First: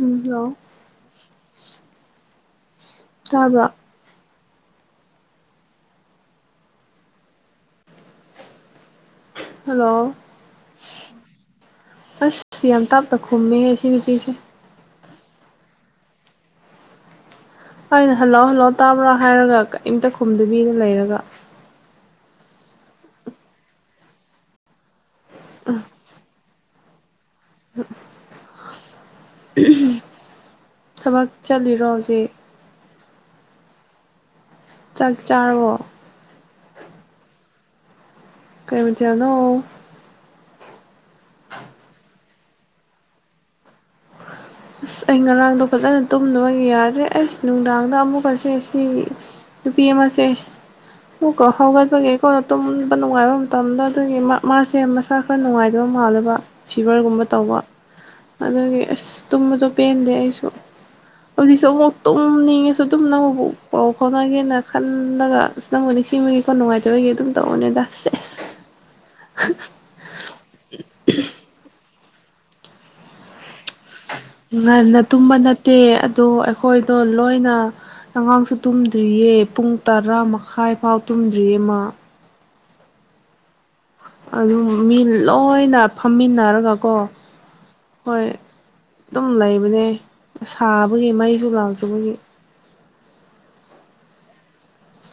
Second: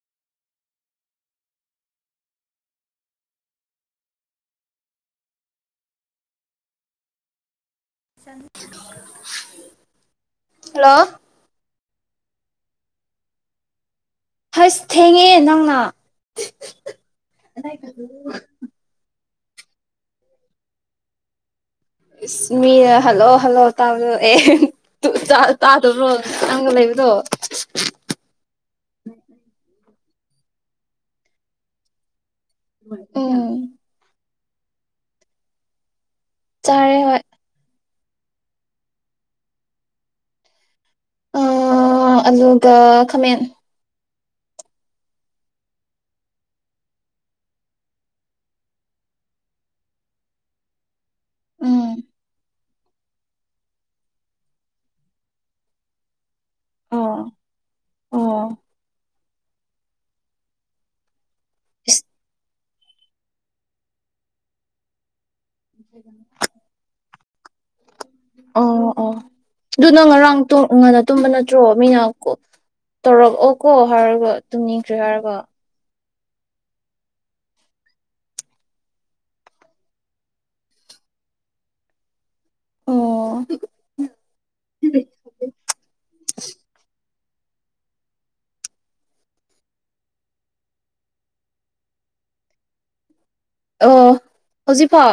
ꯎꯝ hello ꯇꯕ꯭ꯔꯥ [unintelligible] hello hello. ꯑꯁ ꯌꯥꯝ ꯇꯞꯅꯥ ꯈꯨꯝꯃꯦ ꯍꯦ ꯁꯤ ꯅꯨꯄꯤꯁꯤ ꯍꯥꯁ ꯊꯦꯡꯉꯦ ꯅꯪꯅꯥ꯫ ꯑꯩꯅ ꯍꯜꯂꯥꯎ ꯍꯜꯂꯣ ꯇꯥꯕ꯭ꯔꯥ ꯍꯥꯏꯔꯒ ꯀꯔꯤꯝꯇꯥ ꯈꯨꯝꯗꯨꯕꯤꯗ ꯂꯩꯔꯒꯥ꯫ ꯏꯁ ꯃꯤꯅ ꯍꯜꯂꯛꯑꯣ ꯍꯜꯂꯣꯑꯣ ꯇꯥꯕꯔꫭ ꯑꯦꯑꯑ ꯇꯥꯗꯕ꯭ꯔꯣ ꯅꯪꯒ ꯂꯩꯕꯗꯣ꯫ ꯊꯕꯛ ꯆꯠꯂꯤꯔꯣ ꯍꯧꯖꯤꯛ ꯑꯝꯝ ꯆꯥꯛ ꯆꯥꯔꯕꫭ ꯆꯔꯦ ꯍꯣꯏꯏ꯫ ꯀꯩ ꯃꯊ°ꯟꯅꯣ ꯑꯗꯨꯒꯥ ꯈꯥꯃꯦꯟ꯫ ꯏꯁ ꯑꯩ ꯉꯔꯥꯡꯗꯣ ꯐꯖꯅ ꯇꯨꯝꯅꯕ ꯌꯥꯗ꯭ꯔꯦ ꯑꯩꯁ ꯅꯨꯡꯗꯥꯡꯗꯥ ꯑꯃꯨꯛꯀꯁꯦ ꯁꯤ꯫ ꯅꯨꯄꯤ ꯑꯃꯥꯁꯤ ꯐꯨꯛ ꯔꯥꯎ ꯎꯝ ꯍꯧꯒꯠꯄꯒꯤꯀꫭ ꯇꯨꯝꯕ ꯅꯨꯡꯉꯥꯏꯕ ꯃꯇꯝꯗ ꯑꯗꯨꯒꯤ ꯃꯥꯁꯦ ꯃꯁꯥ ꯈꯔ ꯅꯨꯡꯉꯥꯏꯇꯕ ꯃꯥꯜꯂꯦꯕꯥ꯫ ꯑꯣ ꯐꯤꯚꯔꯒꯨꯝꯕ ꯇꯧꯕ ꯑꯣ ꯑꯗꯨꯗꯒꯤ ꯑꯁ ꯇꯨꯝꯕꯗꯨ ꯄꯦꯟꯗꯦ ꯑꯩꯁꯨ꯫ ꯍꯧꯖꯤꯛꯁꯨ ꯑꯃꯨꯛ ꯏꯁ ꯇꯨꯝꯅꯤꯡ ꯉꯁꯨ ꯑꯗꯨꯝ ꯅꯪꯕꯨ ꯄꯥꯎ ꯐꯥꯎꯅꯒꯦꯅꯥ ꯈꯜꯂꯒꯥ꯫ ꯑꯁ ꯅꯪꯕꯨ ꯁꯤꯡꯁꯤꯕꯒꯤ ꯀꯈ ꯅꯨꯡꯉꯥꯏꯇꯕꯒꯤ ꯑꯗꯨꯝ ꯇꯧꯕꯅꯦꯗ ꯑꯧ ꯑꯣꯑ ꯑꯗꯨ ꯅꯪ ꯉꯔꯥꯡ ꯇꫭ ꯉꯟꯅ ꯇꯨꯝꯕ ꯅꯠꯇ꯭ꯔꯣ ꯃꯤꯅꯥ ꯀꯟ ꯇꯧꯔꯛꯑꯣ ꯀꯣ ꯍꯥꯏꯔꯒꯥ꯫ ꯉꯟꯅꯥ ꯇꯨꯝꯕ ꯅꯠꯇꯦ ꯑꯗꫭ ꯑꯩꯈꯣꯏꯗꯣ ꯂꯣꯏꯅꯥ꯫ ꯑꯉꯥꯡꯁꯨ ꯇꯨꯝꯗ꯭ꯔꯤꯌꯦ ꯄꯨꯡ ꯇꯔꯥ ꯃꯈꯥꯏ ꯐꯥꯎꯕꯥ ꯇꯨꯝꯗ꯭ꯔꯤꯌꯦ ꯃꯥ꯫ ꯑꯣꯑꫭ ꯑꯗꯨꯝꯅ ꯃꯤ ꯂꯣꯏꯅꯅ ꯐꯝꯃꯤꯟꯅꯔꯒꯥ ꯀꯣ ꯍꯣꯏ ꯑꯗꯨꯝꯅ ꯂꯩꯕꯅꯦ ꯁꯥꯕꯒꯤ ꯃꯩꯁꯨ ꯂꯥꯛꯇꯕꯒꯤ꯫ ꯑꯣꯑꫭ ꯍꯧꯖꯤꯛꯐꯥꯥꯎ꯫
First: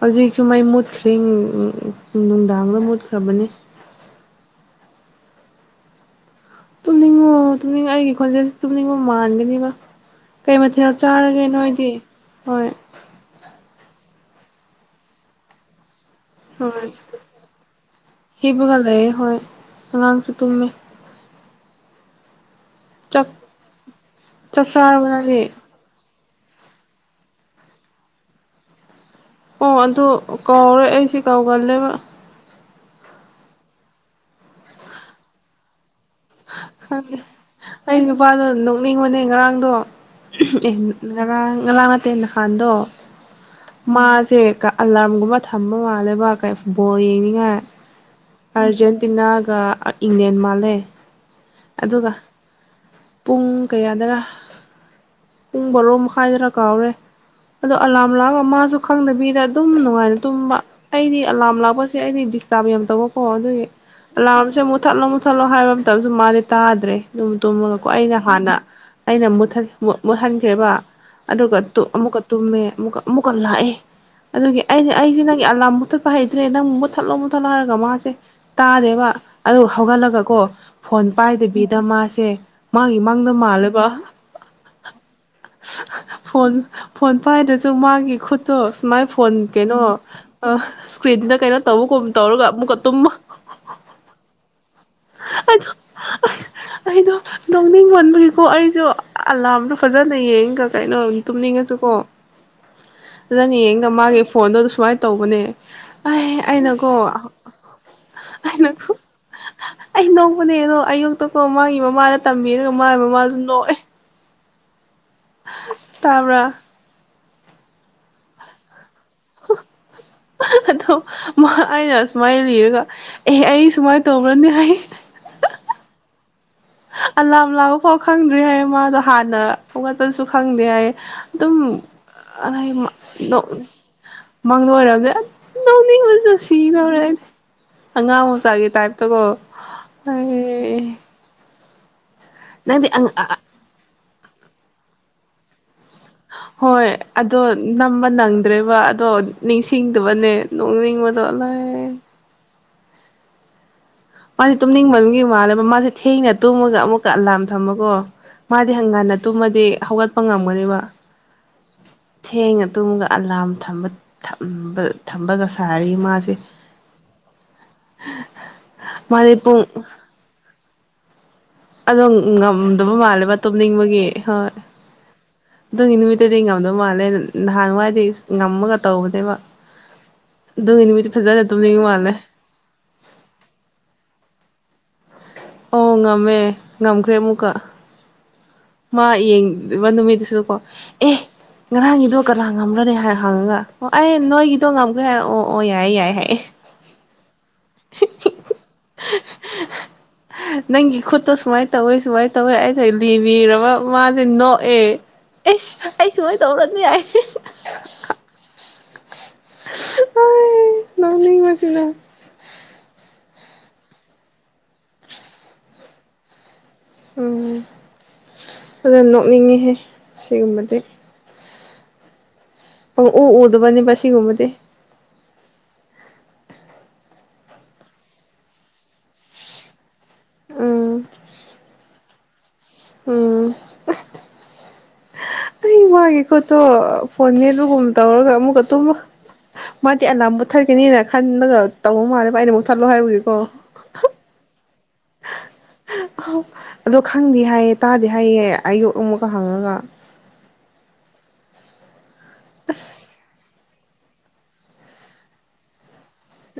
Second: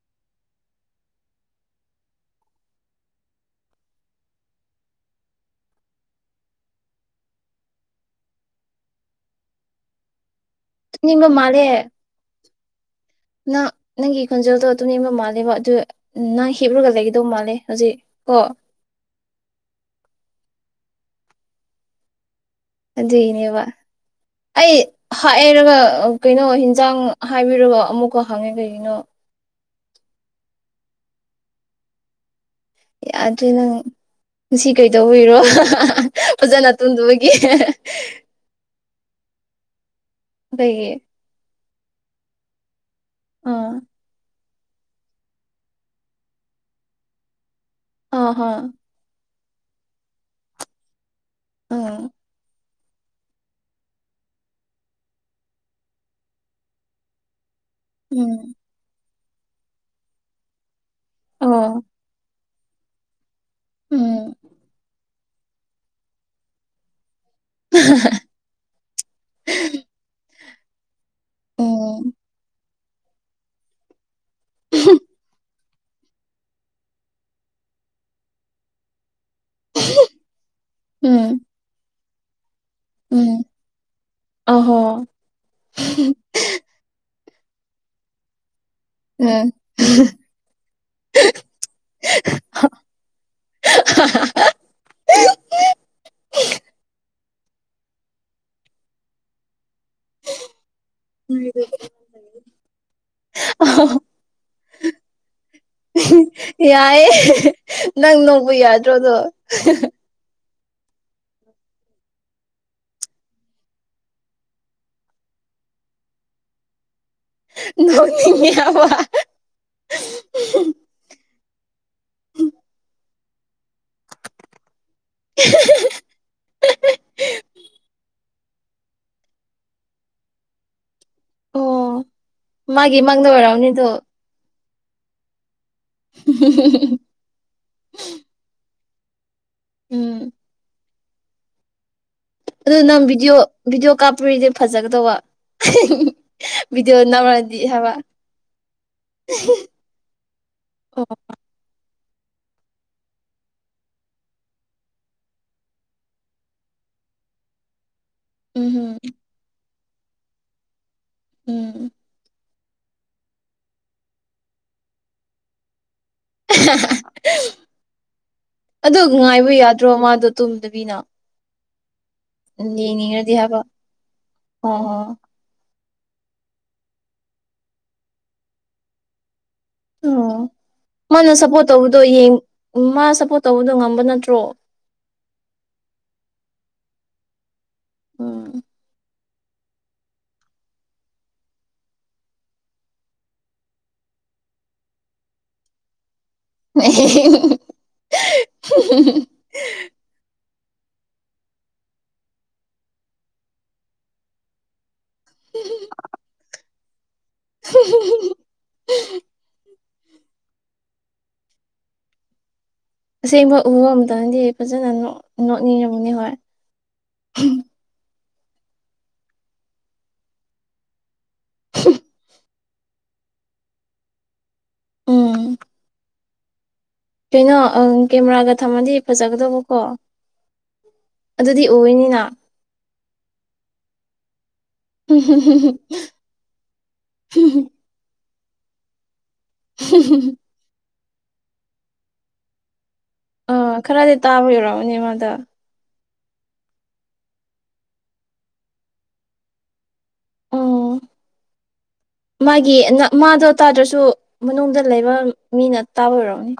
ꯍꯧꯖꯤꯛꯁꯨ ꯃꯩ ꯃꯨꯠꯈ꯭ꯔꯦ ꯅꯨꯡꯗꯥꯡꯗꯥ ꯃꯨꯠꯈ꯭ꯔꯕꯅꯤ꯫ ꯇꯨꯝꯅꯤꯡꯉꯣ ꯇꯨꯝꯅꯤꯡꯉꯥ ꯑꯩꯒꯤ ꯈꯣꯟꯖꯦꯜꯁꯤ ꯇꯨꯝꯅꯤꯡꯕꯥ ꯃꯥꯟꯒꯅꯤ ꯀꯩ ꯃꯊ°ꯟ ꯇꯨꯝꯅꯤꯡꯕ ꯆꯥꯔꯒꯦ ꯅꯣꯏꯗꯤ ꯍꯣꯏ ꯅ ꯅꯪꯒꯤ ꯈꯣꯟꯖꯦꯜꯗꯣ ꯇꯨꯝꯅꯤꯡꯕꯥ ꯃꯥꯜꯂꯦꯕ ꯑꯗꯨꯒ ꯎꯝ ꯅꯪ ꯍꯤꯞꯂꯒ ꯂꯩꯒꯗꯧꯕ ꯃꯥꯜꯂꯦ ꯍꯧꯖꯤꯛ ꯀꯣ ꯍꯤꯞꯄꯒꯥ ꯂꯩꯌ° ꯍꯣꯏ ꯑꯉꯥꯡꯁꯨ ꯇꯨꯝꯃꯤ꯫ ꯆꯥꯛ ꯑꯗꯨꯒꯤꯅꯦꯕ ꯆꯥꯛ ꯑꯩ ꯆꯥꯔꯕ ꯅꯪꯗꯤ ꯍꯥꯏꯔꯒꯥ꯫ ꯀꯩꯅꯣ ꯍꯤꯟꯖꯥꯡ ꯍꯥꯏꯕꯤꯔꯒ ꯑꯃꯨꯛꯀꯥ ꯍꯪꯉꯦ ꯀꯩꯒꯤꯅꯣ꯫ ꯑꯣꯑ ꯑꯗꯨ ꯀꯧꯔꯦ ꯑꯩꯁꯤ ꯀꯧꯒꯜꯂꯦꯕꯥ꯫ ꯑꯗꯨ ꯅꯪ ꯉꯁꯤ ꯀꯩꯗꯧꯕꯔꯣ ꯍꯥꯍꯥ ꯍꯥ ꯐꯖꯥꯅ ꯇꯨꯝꯗꯕꯒꯤ ꯃꯥꯗꯣ ꯅꯣꯛꯅꯤꯡꯉꯅꯦ ꯉꯔꯥꯡꯗꯣ ꯑꯩꯈꯣꯏꯒꯤ ꯉꯔꯥꯡ ꯉꯔꯥꯡ ꯅꯠꯇꯦ ꯅꯍꯥꯟꯗꯣ ꯑꯥ ꯃꯥꯁꯦ ꯑꯂꯥꯔꯝꯒꯨꯝꯕ ꯊꯝꯕꯥ ꯃꯥꯜꯂꯦꯕꯥ ꯕꫭꯟ ꯌꯦꯡꯅꯤꯡꯉꯥꯏ ꯑꯥ ꯍ ꯑꯥꯔꯖꯦꯟꯇꯤꯅꯥꯒꯥ ꯏꯪꯂꯦꯟ ꯃꯥꯜꯂꯤ꯫ ꯎꯝ ꯄꯨꯡ ꯀꯌꯥꯗꯔꯥ ꯄꯨꯡ ꯕꯥꯔꯣ ꯃꯈꯥꯏꯗꯔꯥ ꯀꯥꯎꯔꯦ꯫ ꯑꯗꯣ ꯑꯂꯥꯔꯝ ꯂꯥꯛꯑꯒ ꯎꯝ ꯃꯥꯁꯨ ꯈꯪꯗꯕꯤꯗꯥ ꯑꯗꯨꯝ ꯅꯨꯡꯉꯥꯏꯅ ꯇꯨꯝꯕ ꯑꯩꯗꯤ ꯑꯂꯥꯔꯝ ꯑꯣ ꯂꯥꯛꯄꯁꯦ ꯑꯩꯗꯤꯗꯤ ꯗꯤꯛ ꯗꯤꯇꯞ ꯌꯥꯝ ꯇꯧꯕꯀꯣ ꯑꯗꯨꯒꯤ ꯎꯝ ꯑꯦꯂꯥꯔꯝꯁꯦ ꯃꯨꯠꯊꯠꯂꯣ ꯃꯨꯠꯊꯠꯂꯣ ꯍꯥꯏꯕꯥ ꯇꯧꯕꯁꯨ ꯃꯥꯗꯤ ꯇꯥꯗ꯭ꯔꯦ ꯑꯗꯨꯨꯝꯝ ꯇꯨꯝꯃꯒꯀꯣ ꯑꯩꯅꯥ ꯍꯥꯟꯅꯥ꯫ ꯑꯩꯅ ꯃꯨꯠꯍꯟꯈ꯭ꯔꯦꯕꯥ ꯑꯗꯨꯒꯥ ꯎꯝ ꯑꯃꯨꯛꯀꯥ ꯇꯨꯝꯃꯦ ꯑꯃꯨꯛꯀꯥ꯫ ꯑꯃꯨꯛꯀꯥ ꯂꯥꯛꯑꯦ ꯑꯗꯒꯤ ꯑꯩꯁ ꯑꯩꯁꯤ ꯅꯒꯤ ꯑ°ꯂꯥꯝ ꯃꯊꯠꯄ ꯍꯩꯇ꯭ꯔꯦ ꯅꯪ ꯃꯨꯠꯊꯠꯂꯣ ꯃꯨꯠꯊꯠꯂꯣ ꯍꯥꯏꯔꯒꯥ ꯃꯥꯁꯦ ꯇꯥꯗꯦꯕꯥ꯫ ꯑꯗꯨ ꯒꯥ ꯍꯧꯒꯠꯂꯒꯀꯣ ꯐꯣꯟ ꯎꯝ ꯄꯥꯏꯗꯕꯤꯗꯥ ꯃꯥꯁꯦ ꯃꯥꯒꯤ ꯃꯪꯗ ꯎꯝ ꯃꯥꯜꯂꯦꯕꯥ꯫ ꯑꯍꯣ ꯐꯣꯟ ꯐꯣꯟ ꯄꯥꯏꯗꯔꯁꯨ ꯃꯥꯒꯤ ꯈꯨꯠꯇꯣ ꯁꯨꯃꯥꯏ ꯐꯣꯟ ꯎꯝ ꯀꯩꯅꯣ ꯑ ꯏꯁꯀ꯭ꯔꯤꯟꯗ ꯀꯩꯅꯣ ꯇꯧꯕꯒꯨꯝ ꯇꯧꯔꯒ ꯑꯃꯨꯛꯀ ꯇꯨꯝꯃꯥ [unintelligible] ꯑꯗꯣ ꯑꯁ ꯑꯩꯗꯣ ꯅꯣꯡꯅꯤꯡ ꯃꯟꯕꯒꯤꯀꯣ ꯑꯩꯁꯨ ꯑꯂꯥꯝꯗꯣ ꯐꯖꯅ ꯌꯦꯡꯉꯒ ꯀꯩꯅꯣ ꯇꯨꯝꯅꯤꯡꯉꯁꯨ ꯀꯣ ꯐꯖꯅꯥ ꯌꯦꯡꯉꯒꯥ ꯃꯥꯒꯤ ꯐꯣꯟꯗꯣ ꯁꯨꯃꯥꯏꯅ ꯇꯧꯕꯅꯦ ꯏꯍꯤꯡ ꯑꯩ ꯑꯩꯅꯀꯣ ꯌꯥꯏꯌꯦ ꯅꯪ ꯅꫭꯛꯄ ꯑꯩꯅꯀꯣ ꯌꯥꯗ꯭ꯔꯣꯗꯣ ꯑꯗꫭ ꯑꯩ ꯅꯣꯛꯄꯅꯦ ꯑꯗꯣ ꯑꯌꯨꯛꯇꯀꯣ ꯃꯥꯒꯤ ꯃꯃꯥꯗ ꯇꯝꯕꯤꯔꯒ ꯃꯥꯒꯤ ꯃꯃꯥꯁꯨ ꯅꯣꯛꯑꯦ ꯇꯥꯕ꯭ꯔꯥ ꯅꯣꯛꯅꯤꯡꯉꯦ ꯍꯥꯏꯕ ꯑꯗꯣ ꯃꯥ ꯑꯩꯅ ꯑꯁꯨꯃꯥꯏꯅ ꯂꯤꯔꯒ ꯑꯦ ꯑꯩ ꯁꯨꯃꯥꯏꯅ ꯇꯧꯕ꯭ꯔꯅꯦ ꯍꯥꯏ [unintelligible] ꯑꯂꯥꯝ ꯂꯥꯎꯕ ꯐꯥꯎ ꯈꯪꯗ꯭ꯔꯤ ꯍꯥꯏ ꯃꯥꯗꯣ ꯍꯥꯟꯅ ꯍꯧꯒꯠꯄꯁꯨ ꯈꯪꯗꯦ ꯍꯥꯏ ꯑꯗꯨꯝ ꯑꯣ ꯃꯥꯒꯤ ꯃꯪꯗ ꯑꯣꯏꯔꯝꯅꯤꯗꯣ [unintelligible] ꯃꯥꯗꯣ ꯎꯔꯒꯥ ꯅꯣꯛꯅꯤꯡꯕ ꯁꯤꯗꯧꯔꯦꯅꯦ ꯑꯉꯥꯡ ꯃꯆꯥꯒꯤ ꯇꯥꯏꯞꯇꯀꯣ ꯎꯝ ꯑꯩ ꯑꯗꯨ ꯅꯪꯗꯤ ꯅꯪ ꯚꯤꯗꯤꯑꯣ ꯚꯤꯗꯤꯑꯣ ꯀꯥꯞꯄꯣꯔꯤꯗꯤ ꯐꯖꯒꯗꯕ ꯍꯣꯏ ꯑꯗꯣ ꯅꯝꯕ ꯅꯪꯗ꯭ꯔꯦꯕ ꯑꯗꯣ ꯅꯤꯡꯁꯤꯡꯗꯕꯅꯦ ꯅꯣꯡꯅꯤꯡꯕ [unintelligible] ꯃꯥꯁꯦ ꯇꯨꯝꯅꯤꯡꯕꯒꯤ ꯃꯥꯜꯂꯦꯕ ꯃꯥꯁꯦ ꯊꯦꯡꯅ ꯇꯨꯝꯃꯒ ꯑꯃꯨꯛꯀ ꯑꯂꯥꯝ ꯊꯝꯕꯀꯣ ꯃꯥꯗꯤ ꯎꯝꯝ ꯉꯟꯅꯥ ꯇꯨꯝꯃꯗꯤ ꯍꯧꯒꯠꯄ ꯉꯝꯕꯅꯦꯕ ꯎꯝ ꯊꯦꯡꯅ ꯇꯨꯝꯃꯒ ꯑꯂꯥꯝ ꯊꯝꯕ ꯊꯝꯕꯒ ꯁꯥꯔꯤ ꯃꯥꯁꯦ ꯑꯗꯨ ꯃꯥꯗꯤ ꯉꯥꯏꯕ ꯄꯨꯡ ꯌꯥꯗ꯭ꯔꯣ ꯃꯥꯗꯣ ꯇꯨꯝꯗꯕꯤꯅ ꯑꯗꯣ ꯉꯝꯗꯕ ꯌꯦꯡꯅꯤꯡꯉꯗꯤ ꯃꯥꯜꯂꯦꯕ ꯍꯥꯏꯕ ꯇꯨꯝꯅꯤꯡꯕꯒꯤ ꯍꯣꯏ ꯑꯣ ꯑꯗꯨꯒꯤ ꯅꯨꯃꯤꯠꯇꯨꯗꯤ ꯉꯝꯗ ꯃꯥꯜꯂꯦ ꯅꯍꯥꯟꯋꯥꯏꯗꯤ ꯉꯝꯃꯒ ꯇꯧꯕꯅꯦꯕ ꯑꯣ ꯑꯗꯨꯒꯤ ꯅꯨꯃꯤꯠꯇ ꯐꯖꯅ ꯇꯨꯝꯅꯤꯡꯕ ꯃꯥꯜꯂꯦ ꯎꯝ ꯃꯥ ꯁꯄꯣꯔꯠ ꯇꯧꯕꯗꯣ ꯉꯝꯕ ꯅꯠꯇ꯭ꯔꯣ ꯑꯣ ꯉꯝꯃꯦ ꯉꯝꯈ꯭ꯔꯦ ꯑꯃꯨꯛꯀ [inaudible] ꯃꯥ ꯌꯦꯡꯗꯕ ꯅꯨꯃꯤꯠꯁꯨ ꯀꯣ ꯑꯦ ꯉꯔꯥꯡꯒꯤꯗꯣ ꯀꯅꯥ ꯉꯝꯒꯥꯔꯦ ꯍꯥꯏꯔ ꯍꯪꯉꯒ ꯑꯩꯅ ꯅꯣꯏꯒꯤꯗꯣ ꯉꯝꯈ꯭ꯔꯦ ꯍꯥꯏꯔꯒꯥ ꯑꯣ ꯑꯣ ꯌꯥꯏꯌꯦ ꯌꯥꯏꯌꯦ ꯍꯥꯏꯌꯦ [unintelligible] [unintelligible] ꯅꯪꯒꯤ ꯈꯨꯠꯇꯣ ꯁꯨꯃꯥꯏꯅ ꯇꯧꯋꯤ ꯁꯨꯃꯥꯏꯅ ꯇꯧꯋꯦ ꯑꯩꯅ ꯂꯤꯕꯤꯔꯕ ꯃꯥꯁꯦ ꯅꯣꯛꯑꯦ ꯑꯁ ꯑꯩ ꯁꯨꯃꯣꯏ ꯇꯧꯔꯁꯨ ꯌꯥꯏ [unintelligible] [unintelligible] ꯑꯁ ꯅꯣꯛꯅꯤꯡꯕꯁꯤꯅꯥ ꯑꯁꯦꯡꯕ ꯎꯕ ꯑꯃꯝꯗꯗꯤ ꯐꯖꯅ ꯅꯣꯛꯅꯤꯡ ꯅꯣꯛꯅꯤꯡꯝꯉꯝꯅꯤ ꯍꯣꯏ ꯎꯝ ꯐꯖꯅ ꯅꯣꯛꯅꯤꯡꯉꯤꯍꯦ ꯁꯤꯒꯨꯝꯕꯗꯤ [unintelligible] ꯄꯥꯪꯎ ꯎꯗꯕꯅꯦꯕ ꯁꯤꯒꯨꯝꯕꯗꯤ ꯎꯝ ꯀꯩꯅꯣ ꯀꯦꯃꯦꯔꯥꯒ ꯊꯝꯃꯗꯤ ꯐꯖꯕꯒꯗꯧꯕ ꯀꯣ ꯎꯝ ꯑꯗꯨꯗꯤ ꯑꯣꯏꯅꯤꯅ ꯎꯝ [unintelligible] ꯑꯩ ꯃꯥꯒꯤ ꯈꯨꯠꯇꯣ ꯐꯣꯟ ꯃꯦꯠꯄꯒꯨꯝꯕ ꯇꯧꯔꯒ ꯑꯃꯨꯛꯀ [unintelligible] ꯃꯥꯗꯤ ꯑꯦꯂꯥꯝ ꯊꯠꯀꯅꯤꯅ ꯈꯟꯕꯒ ꯇꯧꯕ ꯃꯥꯜꯦꯕ ꯑꯩꯅ ꯃꯨꯏ ꯊꯠꯂꯣ [unintelligible] ꯑꯥ ꯈꯔꯗꯤ ꯇꯥꯕ [unintelligible] ꯃꯥꯗꯣ ꯑ ꯑꯗꯣ ꯈꯪꯗꯦ ꯍꯥꯏꯌꯦ ꯇꯥꯗꯦ ꯍꯥꯏꯌꯦ ꯑꯌꯨꯛ ꯑꯃꯨꯛꯀ ꯍꯪꯉꯒ ꯑꯣ ꯃꯥꯒꯤ ꯑꯁ ꯅ ꯃꯥꯗꯣ ꯇꯥꯗ꯭ꯔꯁꯨ ꯃꯅꯨꯡꯗ ꯂꯩꯕ ꯃꯤꯅ ꯇꯥꯕ ꯑꯣꯏꯔꯣꯅꯤ꯫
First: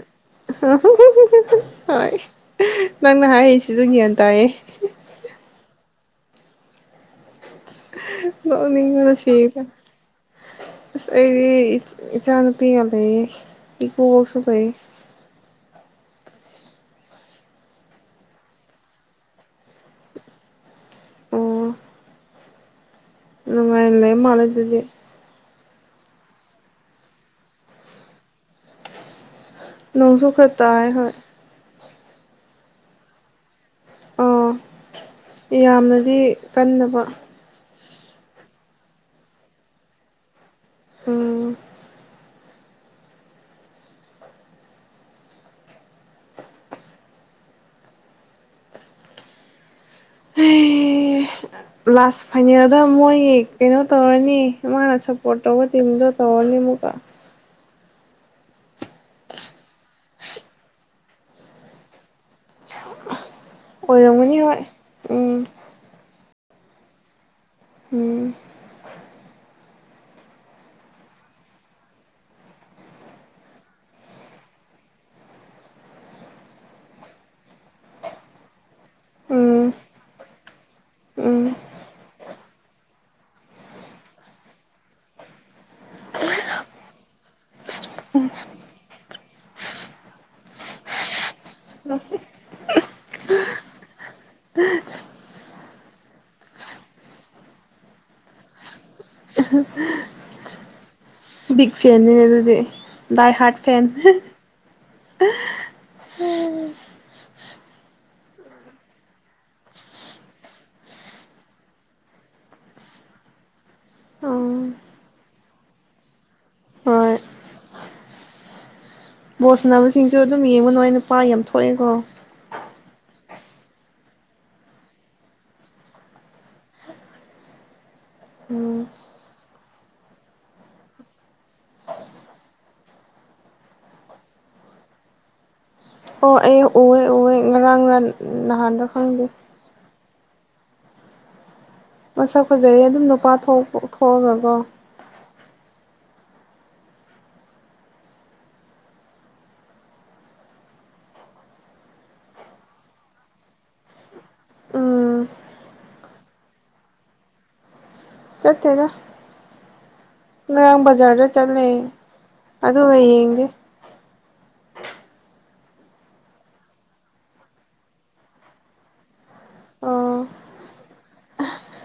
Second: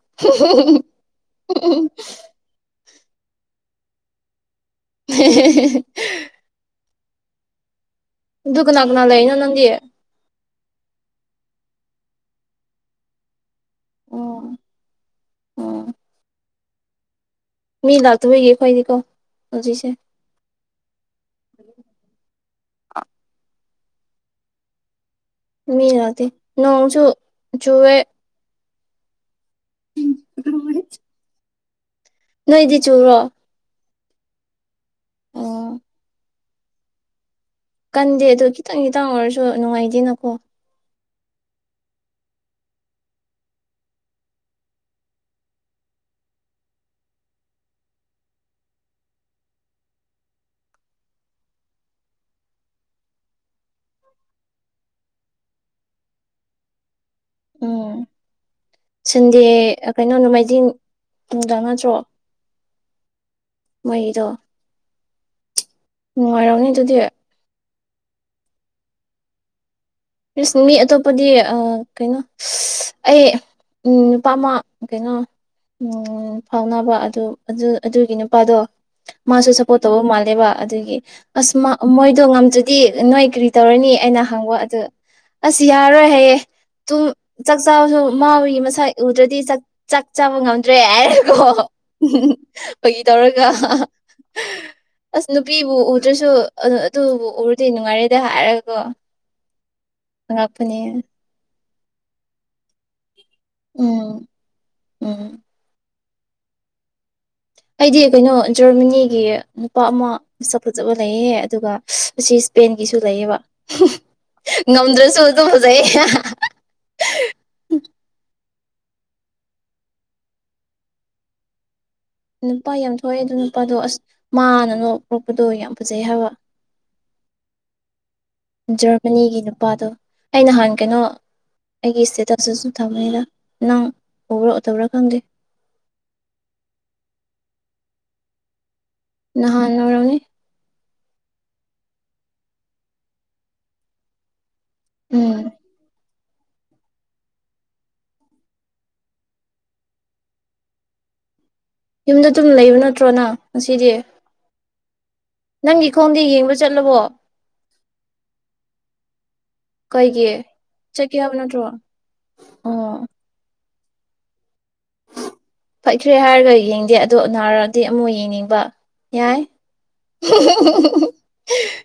ꯍꯣꯏ ꯅꯪꯅ ꯍꯥꯏꯔꯤꯁꯤꯁꯨ ꯒ꯭ꯌꯥꯟ ꯇꯥꯏꯌꯦ [unintelligible] ꯑꯗꯨ ꯀꯅꯥ ꯀꯅꯥ ꯅꯣꯛꯅꯤꯡꯕꯅ ꯂꯩꯔꯤꯅꯣ ꯁꯤꯔꯗ ꯅꯪꯗꯤ ꯑꯣ ꯑꯁ ꯑꯩꯗꯤ ꯏꯆꯥ ꯅꯨꯨꯄꯤꯒ ꯂꯩꯌꯦ ꯏꯀꯨꯕꯣꯛꯁꯨ ꯐꯩꯌꯦ ꯑꯣ ꯃꯤ ꯂꯥꯛꯇꯕꯒꯤ ꯑꯈꯣꯏꯗꯤꯀꯣ ꯍꯧꯖꯤꯛꯁꯦ ꯅꯨꯡꯉꯥꯏ ꯂꯩ ꯃꯥꯜꯂꯦ ꯑꯗꯨꯗꯤ ꯃꯤ ꯂꯛꯇꯦ ꯅꯣꯡꯁꯨ ꯆꯨꯋꯦ ꯅꯣꯡꯁꯨ ꯈꯔ ꯇꯥꯏ ꯍꯣꯏ ꯅꯣꯏꯗꯤ ꯆꯨꯔꯣ ꯑꯣ ꯑꯣ ꯌꯥꯝꯅꯗꯤ ꯀꯟꯗꯕ ꯀꯟꯗꯦ ꯑꯗꯣ ꯈꯤꯇꯪ ꯈꯤꯇꯪ ꯑꯣꯏꯔꯁꯨ ꯅꯨꯡꯉꯥꯏꯇꯦꯅꯀꯣ ꯎꯝ ꯂꯥꯁ ꯐꯥꯏꯅꯦꯜꯗ ꯃꯣꯏꯒꯤ ꯀꯩꯅꯣ ꯇꯧꯔꯅꯤ ꯃꯣꯏꯅ ꯁꯞꯄꯣꯔꯠ ꯇꯧꯕ ꯇꯤꯝꯗꯣ ꯇꯧꯔꯅꯤ ꯑꯃꯨꯛꯀꯥ ꯎꯝ [inaudible] ꯁꯟꯗꯦ ꯀꯩꯅꯣ ꯅꯣꯡꯃꯥꯏꯖꯤꯡ ꯅꯨꯡꯗ ꯅꯠꯇ꯭ꯔꯣ ꯃꯣꯏꯒꯤꯗꯣ ꯑꯣꯏꯔꯝꯒꯅꯤ ꯍꯣꯏ ꯎꯝ ꯅꯨꯡꯉꯥꯏꯔꯝꯅꯤ ꯑꯗꯨꯗꯤ ꯎꯝ ꯏꯁ ꯃꯤ ꯑꯇꯣꯞꯄꯗꯤ ꯑꯥ ꯀꯩꯅꯣ ꯑꯩ ꯎꯝ ꯅꯨꯄꯥ ꯑꯃ ꯀꯩꯅꯣ ꯎꯝ ꯐꯥꯎꯅꯕ ꯑꯗꯨ ꯑꯗꯨ ꯑꯗꯨꯒꯤ ꯅꯨꯄꯥꯗꯣ ꯃꯥꯁꯨ ꯎꯝ ꯁꯞꯄꯣꯠ ꯇꯧꯕ ꯃꯥꯜꯂꯦꯕ ꯑꯗꯨꯒꯤ ꯎꯝ ꯑꯁ ꯃꯥ ꯃꯣꯏ ꯗꯨ ꯉꯝꯗ꯭ꯔꯗꯤ ꯅꯣꯏ ꯀꯔꯤ ꯇꯧꯔꯅꯤ ꯑꯩꯅ ꯍꯪꯕ ꯑꯗꯨ ꯑꯁ ꯌꯥꯔꯣꯏ ꯍꯥꯏꯌꯦ ꯇꯨꯝ ꯆꯥꯛ ꯆꯥꯕꯁꯨ ꯃꯥꯒꯤ ꯃꯁꯛ ꯎꯗ꯭ꯔꯗꯤ ꯆꯛ ꯆꯥꯛ ꯆꯥꯕ ꯉꯝꯗ꯭ꯔꯦ ꯍꯥꯏꯔꯦꯀꯣ ꯐꯒꯤ ꯇꯧꯔꯒ ꯑꯁ ꯅꯨꯄꯤꯕꯨ ꯎꯗ꯭ꯔꯁꯨ ꯑꯗꯨꯕꯨ ꯎꯔꯗꯤ ꯅꯨꯡꯉꯥꯏꯔꯦꯗ ꯍꯥꯏꯔꯒꯀꯣ [unintelligible] ꯑꯉꯛꯄꯅꯤ ꯕꯤꯒ ꯐꯦꯟꯅꯦ ꯑꯗꯨꯗꯤ ꯗꯥꯏ ꯍꯥꯔꯠ ꯐꯦꯟ ꯎꯝ ꯎꯝ ꯑꯩꯗꯤ ꯀꯩꯅꯣ ꯖꯔꯃꯅꯤꯒꯤ ꯅꯨꯄꯥ ꯑꯃ ꯃꯁꯛ ꯐꯖꯕ ꯂꯩꯌꯦ ꯑꯗꯨꯒ ꯑꯁꯤ ꯏꯁꯄꯦꯟꯒꯤꯁꯨ ꯂꯩꯌꯦꯕꯥ ꯎꯝ ꯉꯝꯗ꯭ꯔꯁꯨ ꯑꯗꯨꯝ ꯐꯖꯩ ꯍꯣꯏ ꯕꯣꯜꯁꯅꯕꯁꯤꯡꯁꯨ ꯑꯗꯨꯝ ꯌꯦꯡꯕ ꯅꯣꯏ ꯅꯨꯄꯥ ꯌꯥꯝ ꯊꯣꯛꯑꯦꯀꯣ ꯅꯨꯄꯥ ꯌꯥꯝ ꯊꯣꯛꯑꯦ ꯑꯗꯨ ꯅꯨꯄꯥꯗꯣ ꯑꯁ ꯃꯥꯅ ꯄꯣꯔꯛꯄꯗꯣ ꯌꯥꯝ ꯐꯖꯩ ꯍꯥꯏꯕ ꯎꯝ ꯖꯔꯃꯅꯤꯒꯤ ꯅꯨꯄꯥꯗꯣ ꯑꯩ ꯅꯍꯥꯟ ꯀꯩꯅꯣ ꯑꯩꯒꯤ ꯏꯁꯇꯦꯇꯁꯇꯨꯁꯨ ꯊꯝꯃꯦꯗ ꯅꯪ ꯎꯕ꯭ꯔꯥ ꯎꯗꯕ꯭ꯔꯥ ꯈꯪꯗꯦ ꯑꯣ ꯑꯩ ꯎꯋꯦ ꯎꯋꯦ ꯉꯔꯥꯡ ꯔ ꯅꯍꯥꯟꯗꯣ ꯈꯪꯗꯦ ꯅꯍꯥꯟ ꯑꯣꯏꯔꯝꯅꯤ ꯃꯁꯛ ꯐꯖꯩ ꯑꯗꯨꯝ ꯅꯨꯄꯥ ꯊꯣꯛ ꯊꯣꯛꯑꯒꯀꯣ ꯎꯝ ꯌꯨꯝꯗ ꯑꯗꯨꯝ ꯂꯩꯕ ꯅꯠꯇ꯭ꯔꯣ ꯅꯪ ꯉꯁꯤꯗꯤ ꯎꯝ ꯅꯪꯒꯤ ꯈꯣꯡꯗꯤ ꯌꯦꯡꯕ ꯆꯠꯂꯕꯣ ꯆꯠꯇꯦꯗ ꯀꯩꯒꯤ ꯉꯔꯥꯡ ꯆꯠꯀꯦ ꯕꯖꯥꯔꯗ ꯍꯥꯏꯕ ꯅꯠꯇ꯭ꯔꯣ ꯑꯣ ꯌꯦꯡꯒꯦ ꯐꯈ꯭ꯔꯦ ꯍꯥꯏꯔꯒ ꯌꯦꯡꯗꯦ ꯑꯗꯣ ꯅꯥꯔꯛꯑꯗꯤ ꯑꯃꯨꯛ ꯌꯦꯡꯅꯤꯡꯕ ꯌꯥꯏ ꯑꯣ [unintelligible]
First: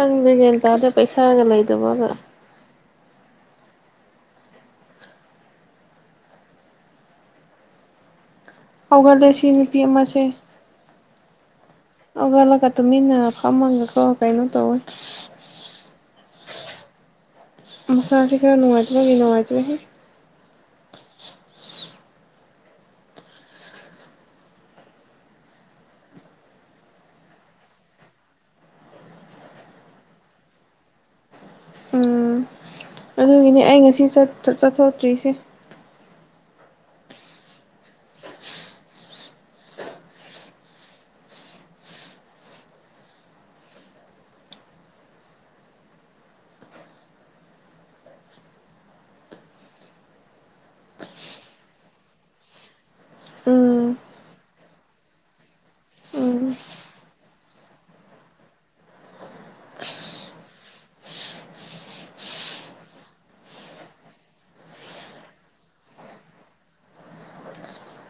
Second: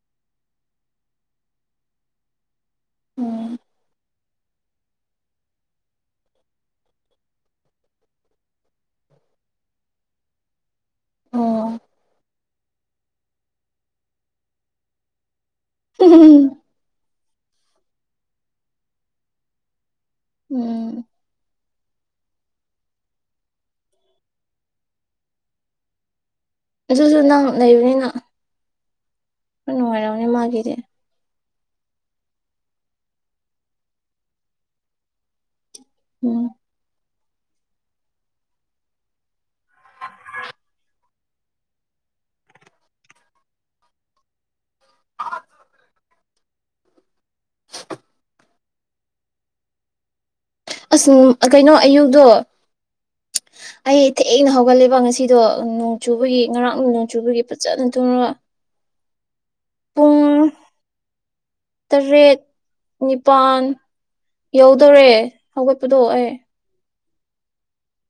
ꯈꯪꯗ‌ꯦ ꯃ‌ꯦꯟ ꯇꯥꯗꯦ ꯄꯩꯁꯥꯒ ꯂꯩꯗꯕꯒ ꯎꯝ ꯍꯧꯒꯠꯂꯦ ꯁꯤ ꯅꯨꯄꯤ ꯑꯃꯁꯦ ꯑꯣ ꯍꯧꯒꯠꯂꯒ ꯇꯨꯃꯤꯟꯅ ꯐꯝꯃꯒ ꯀꯣ ꯀꯩ ꯅ‌ꯣ ꯇꯧꯋ‌ꯦ ꯎꯝ ꯃꯁꯥꯁ‌ꯦ ꯈꯔꯅ ꯅꯨꯉꯥꯏꯇꯕꯒꯤ ꯅꯨꯉꯥꯏꯇꯔ‌ꯦꯍ‌ꯦ ꯎꯝ ꯑꯗꯨꯁꯨ ꯅꯪ ꯂꯩꯕꯅꯤꯅ ꯍ‌ꯣꯏ ꯅꯨꯡꯉꯥꯏꯔꯝꯅꯤ ꯃꯥꯒꯤꯗꯤ ꯎꯝ ꯑꯗꯨꯒꯤꯅꯦ ꯑꯩ ꯉꯁꯤ ꯆꯠ ꯆꯠꯊꯣꯛꯇ꯭ꯔꯤꯁꯦ ꯎꯝ [unintelligible] ꯑꯁ ꯀꯩꯅꯣ ꯑꯌꯨꯛꯗꯣ ꯎꯝ ꯑꯩ ꯊꯦꯡꯅ ꯍꯧꯒꯠꯂꯦꯕ ꯉꯁꯤꯗꯣ ꯅꯣꯡ ꯆꯨꯕꯒꯤ ꯎꯝ ꯉꯔꯥꯡ ꯅꯣꯡ ꯆꯨꯕꯒꯤ ꯐꯖꯅ ꯇꯨꯡꯉꯒ ꯆ‌ꯦ ꯇꯔꯦꯠ ꯅꯤꯄꯥꯜ ꯌꯧꯗꯧꯔꯦ ꯍꯧꯒꯠꯄꯗꯣ ꯑꯩ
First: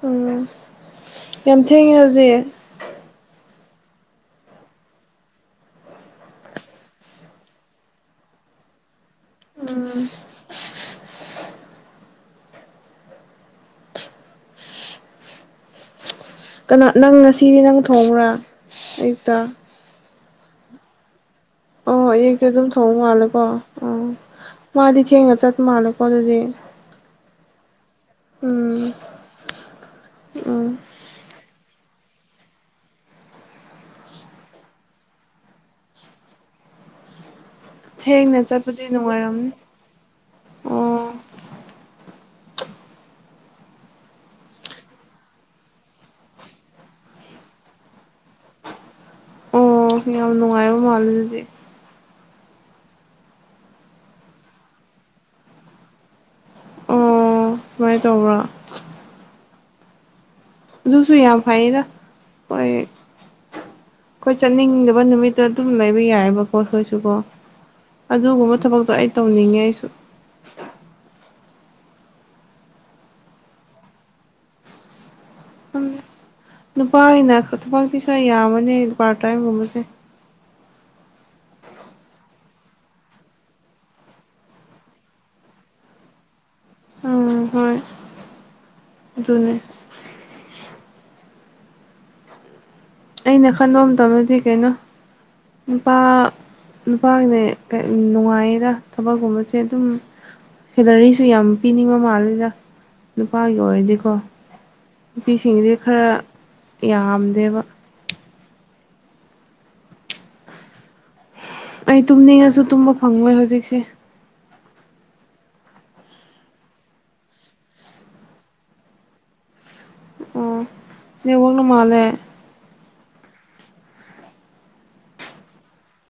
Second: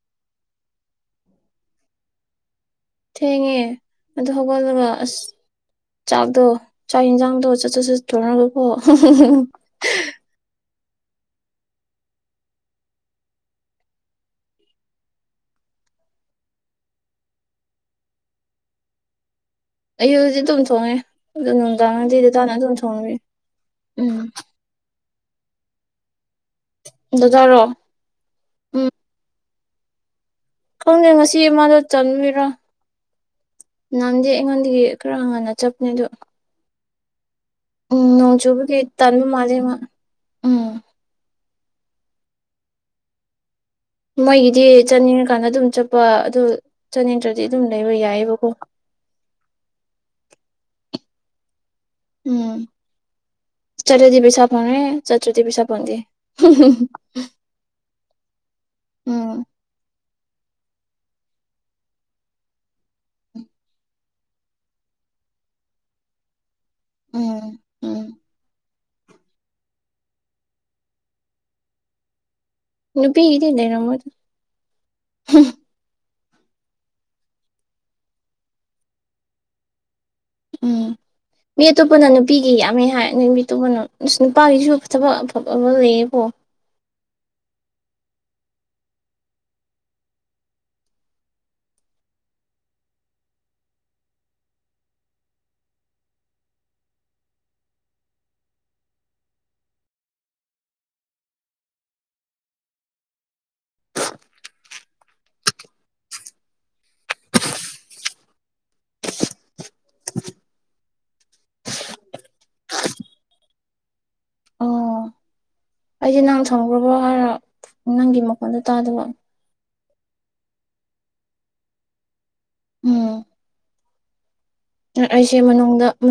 ꯎꯝ ꯌꯥꯝ ꯊꯦꯡꯉ‌ꯦ ꯑꯗꯨꯗꯤ ꯊꯦꯡꯉꯦ ꯑꯗꯨ ꯍꯧꯒꯠꯂꯒ ꯑꯁ ꯆꯥꯛꯗꯣ ꯆꯥꯛ ꯏꯟꯖꯥꯡꯗꯣ ꯁꯠ ꯁꯠ ꯊ‌ꯣꯡꯉꯒꯀ‌ꯣ ꯎꯝ ꯀꯩꯅ ꯅꯪ ꯉꯁꯤ ꯅꯪꯅ ꯊꯣꯡꯕ꯭ꯔꯥ ꯑꯌꯨꯛꯇ ꯑꯌꯨꯛꯗꯤ ꯑꯗꯨꯝ ꯊꯣꯡꯉꯦ ꯑꯗꯨ ꯅꯨꯡꯗꯥꯡ ꯑꯣ ꯗꯤ ꯑꯗꯨ ꯑꯌꯨꯛꯇ ꯗꯗꯥ ꯑꯗꯨꯝ ꯊꯣꯡꯕ ꯊꯣꯡꯉ‌ꯦ ꯃꯥꯜꯂꯦꯀꯣ ꯑꯣ ꯎꯝ ꯃꯥꯗꯤ ꯊꯦꯡꯅ ꯆꯠꯄ ꯃꯥꯜꯂ‌ꯦ ꯀ‌ꯣꯗꯨꯗꯤ ꯗꯗꯥꯔꯣ ꯎꯝ ꯎꯝ ꯈꯪꯗꯦ‌‌ ꯉꯁꯤ ꯃꯥꯗ‌ꯣ‌ ꯆꯪꯔꯤꯔꯥ ꯅꯍꯟꯗꯤ ꯑꯩꯉꯣꯟꯗꯒꯤ ꯈꯔ ꯉꯟꯅ ꯆꯠꯄꯅꯦ ꯑꯗꯣ ꯎꯝ ꯅꯣꯡ ꯊꯦꯡꯅ ꯆꯨꯕꯒꯤ ꯆꯠꯄꯗꯤ ꯇꯟꯕ ꯅꯨꯡꯉꯥꯏꯔꯝꯅꯤ ꯃꯥꯜꯂ‌ꯦ ꯃꯥ ꯎꯝ ꯑꯣ ꯃꯣꯏꯒꯤꯗꯤ ꯆꯠꯅꯤꯡꯉ ꯀꯥꯟꯗ ꯑꯗꯨꯝ ꯆꯠꯄ ꯑꯗꯨ ꯆꯠꯅꯤꯡꯗ꯭ꯔꯗꯤ ꯑꯗꯨꯝ ꯂꯩꯕ ꯌꯥꯏꯑꯕꯀꯣ ꯑꯣ ꯌꯥꯝ ꯅꯨꯡꯉꯥꯏꯕ ꯃꯥꯜꯂꯦ ꯑꯗꯨꯗꯤ ꯎꯝ ꯆꯠꯂꯗꯤ ꯄꯩꯁꯥ ꯐꯦꯉ‌ꯦ ꯆꯠꯇꯔꯗꯤ ꯄꯩꯁꯥ ꯐꯪꯗ‌ꯩ ꯍꯨꯝ ꯍꯨꯝ ꯑꯣ ꯁꯨꯃꯥꯏꯅ ꯇꯧꯕ꯭ꯔꯥ ꯑꯗꯨꯁꯨ ꯌꯥꯝ ꯐꯩꯗ ꯍꯣꯏ ꯑꯩꯈꯣꯏ ꯆꯠꯅꯤꯡꯗꯕ ꯅꯨꯃꯤꯠꯇꯣ ꯑꯗꯨꯝ ꯂꯩꯕ ꯌꯥꯏꯑ‌ꯦꯕ ꯍꯣꯏ ꯍꯣꯏꯁꯨꯀꯣ ꯎꯝ ꯎꯝ ꯑꯗꯨꯒꯨꯝꯕ ꯊꯕꯛꯇꯣ ꯑꯩ ꯇꯧꯅꯤꯡꯉꯦ ꯑꯩꯁꯨ ꯅꯨꯄꯤ ꯒꯤꯗꯤ ꯂꯩꯔꯝꯃ‌ꯣꯏꯗ ꯅꯨꯄꯥꯒꯤꯅ ꯊꯕꯛꯇꯤ ꯈꯔ ꯌꯥꯝꯕꯅꯦ ꯄꯥꯔꯠ ꯇ꯭ꯔꯥꯏꯝ ꯒꯨꯝꯕꯁꯦ ꯎꯝ ꯃꯤ ꯑꯇꯣꯞꯄꯅ ꯅꯨꯄꯤꯒꯤ ꯌꯥꯝꯃꯦ ꯍꯥꯏ ꯅꯣꯏ ꯃꯤꯇꯣꯞꯄꯅ ꯅꯨꯄꯥꯒꯤꯁꯨ ꯐꯕꯛ ꯑꯐꯕ ꯂꯩꯌꯦꯕꯣ ꯎꯝ ꯍꯣꯏ ꯑꯗꯨꯅꯦ ꯑꯩꯅ ꯈꯟꯕ ꯑꯝ ꯇꯧꯔꯗꯤ ꯀꯩꯅꯣ ꯅꯨꯄꯥ ꯅꯨꯄꯥꯒꯤꯅꯦ ꯅꯨꯡꯉꯥꯏꯗ ꯊꯕꯛꯀꯨꯝꯕꯁꯦ ꯑꯗꯨꯝ ꯁꯦꯂꯔꯤꯁꯨ ꯌꯥꯝ ꯄꯤꯅꯤꯡ ꯃꯃꯥꯜꯂꯤꯗ ꯅꯨꯄꯥꯒꯤ ꯑꯣꯏꯔꯗꯤꯀꯣ ꯅꯨꯄꯤꯁꯤꯡꯒꯤꯗꯤ ꯈꯔ ꯌꯥꯝꯗꯦꯕ ꯑꯩ ꯇꯨꯝꯅꯤꯡꯉꯁꯨ ꯇꯨꯝꯕ ꯐꯪꯉꯣꯏ ꯍꯧꯖꯤꯛꯁꯦ ꯑꯣ ꯑꯩꯗꯤ ꯅꯪ ꯊꯝꯈ꯭ꯔꯕꯣ ꯍꯥꯏꯔꯥ ꯅꯪꯒꯤ ꯃꯈꯣꯟꯗꯣ ꯇꯥꯗꯕ ꯑꯣ ꯅꯦꯠꯋꯥꯛꯅ ꯃꯥꯜꯂꯦ ꯎꯝ ꯑꯩꯁꯦ ꯃꯅꯨꯡꯗ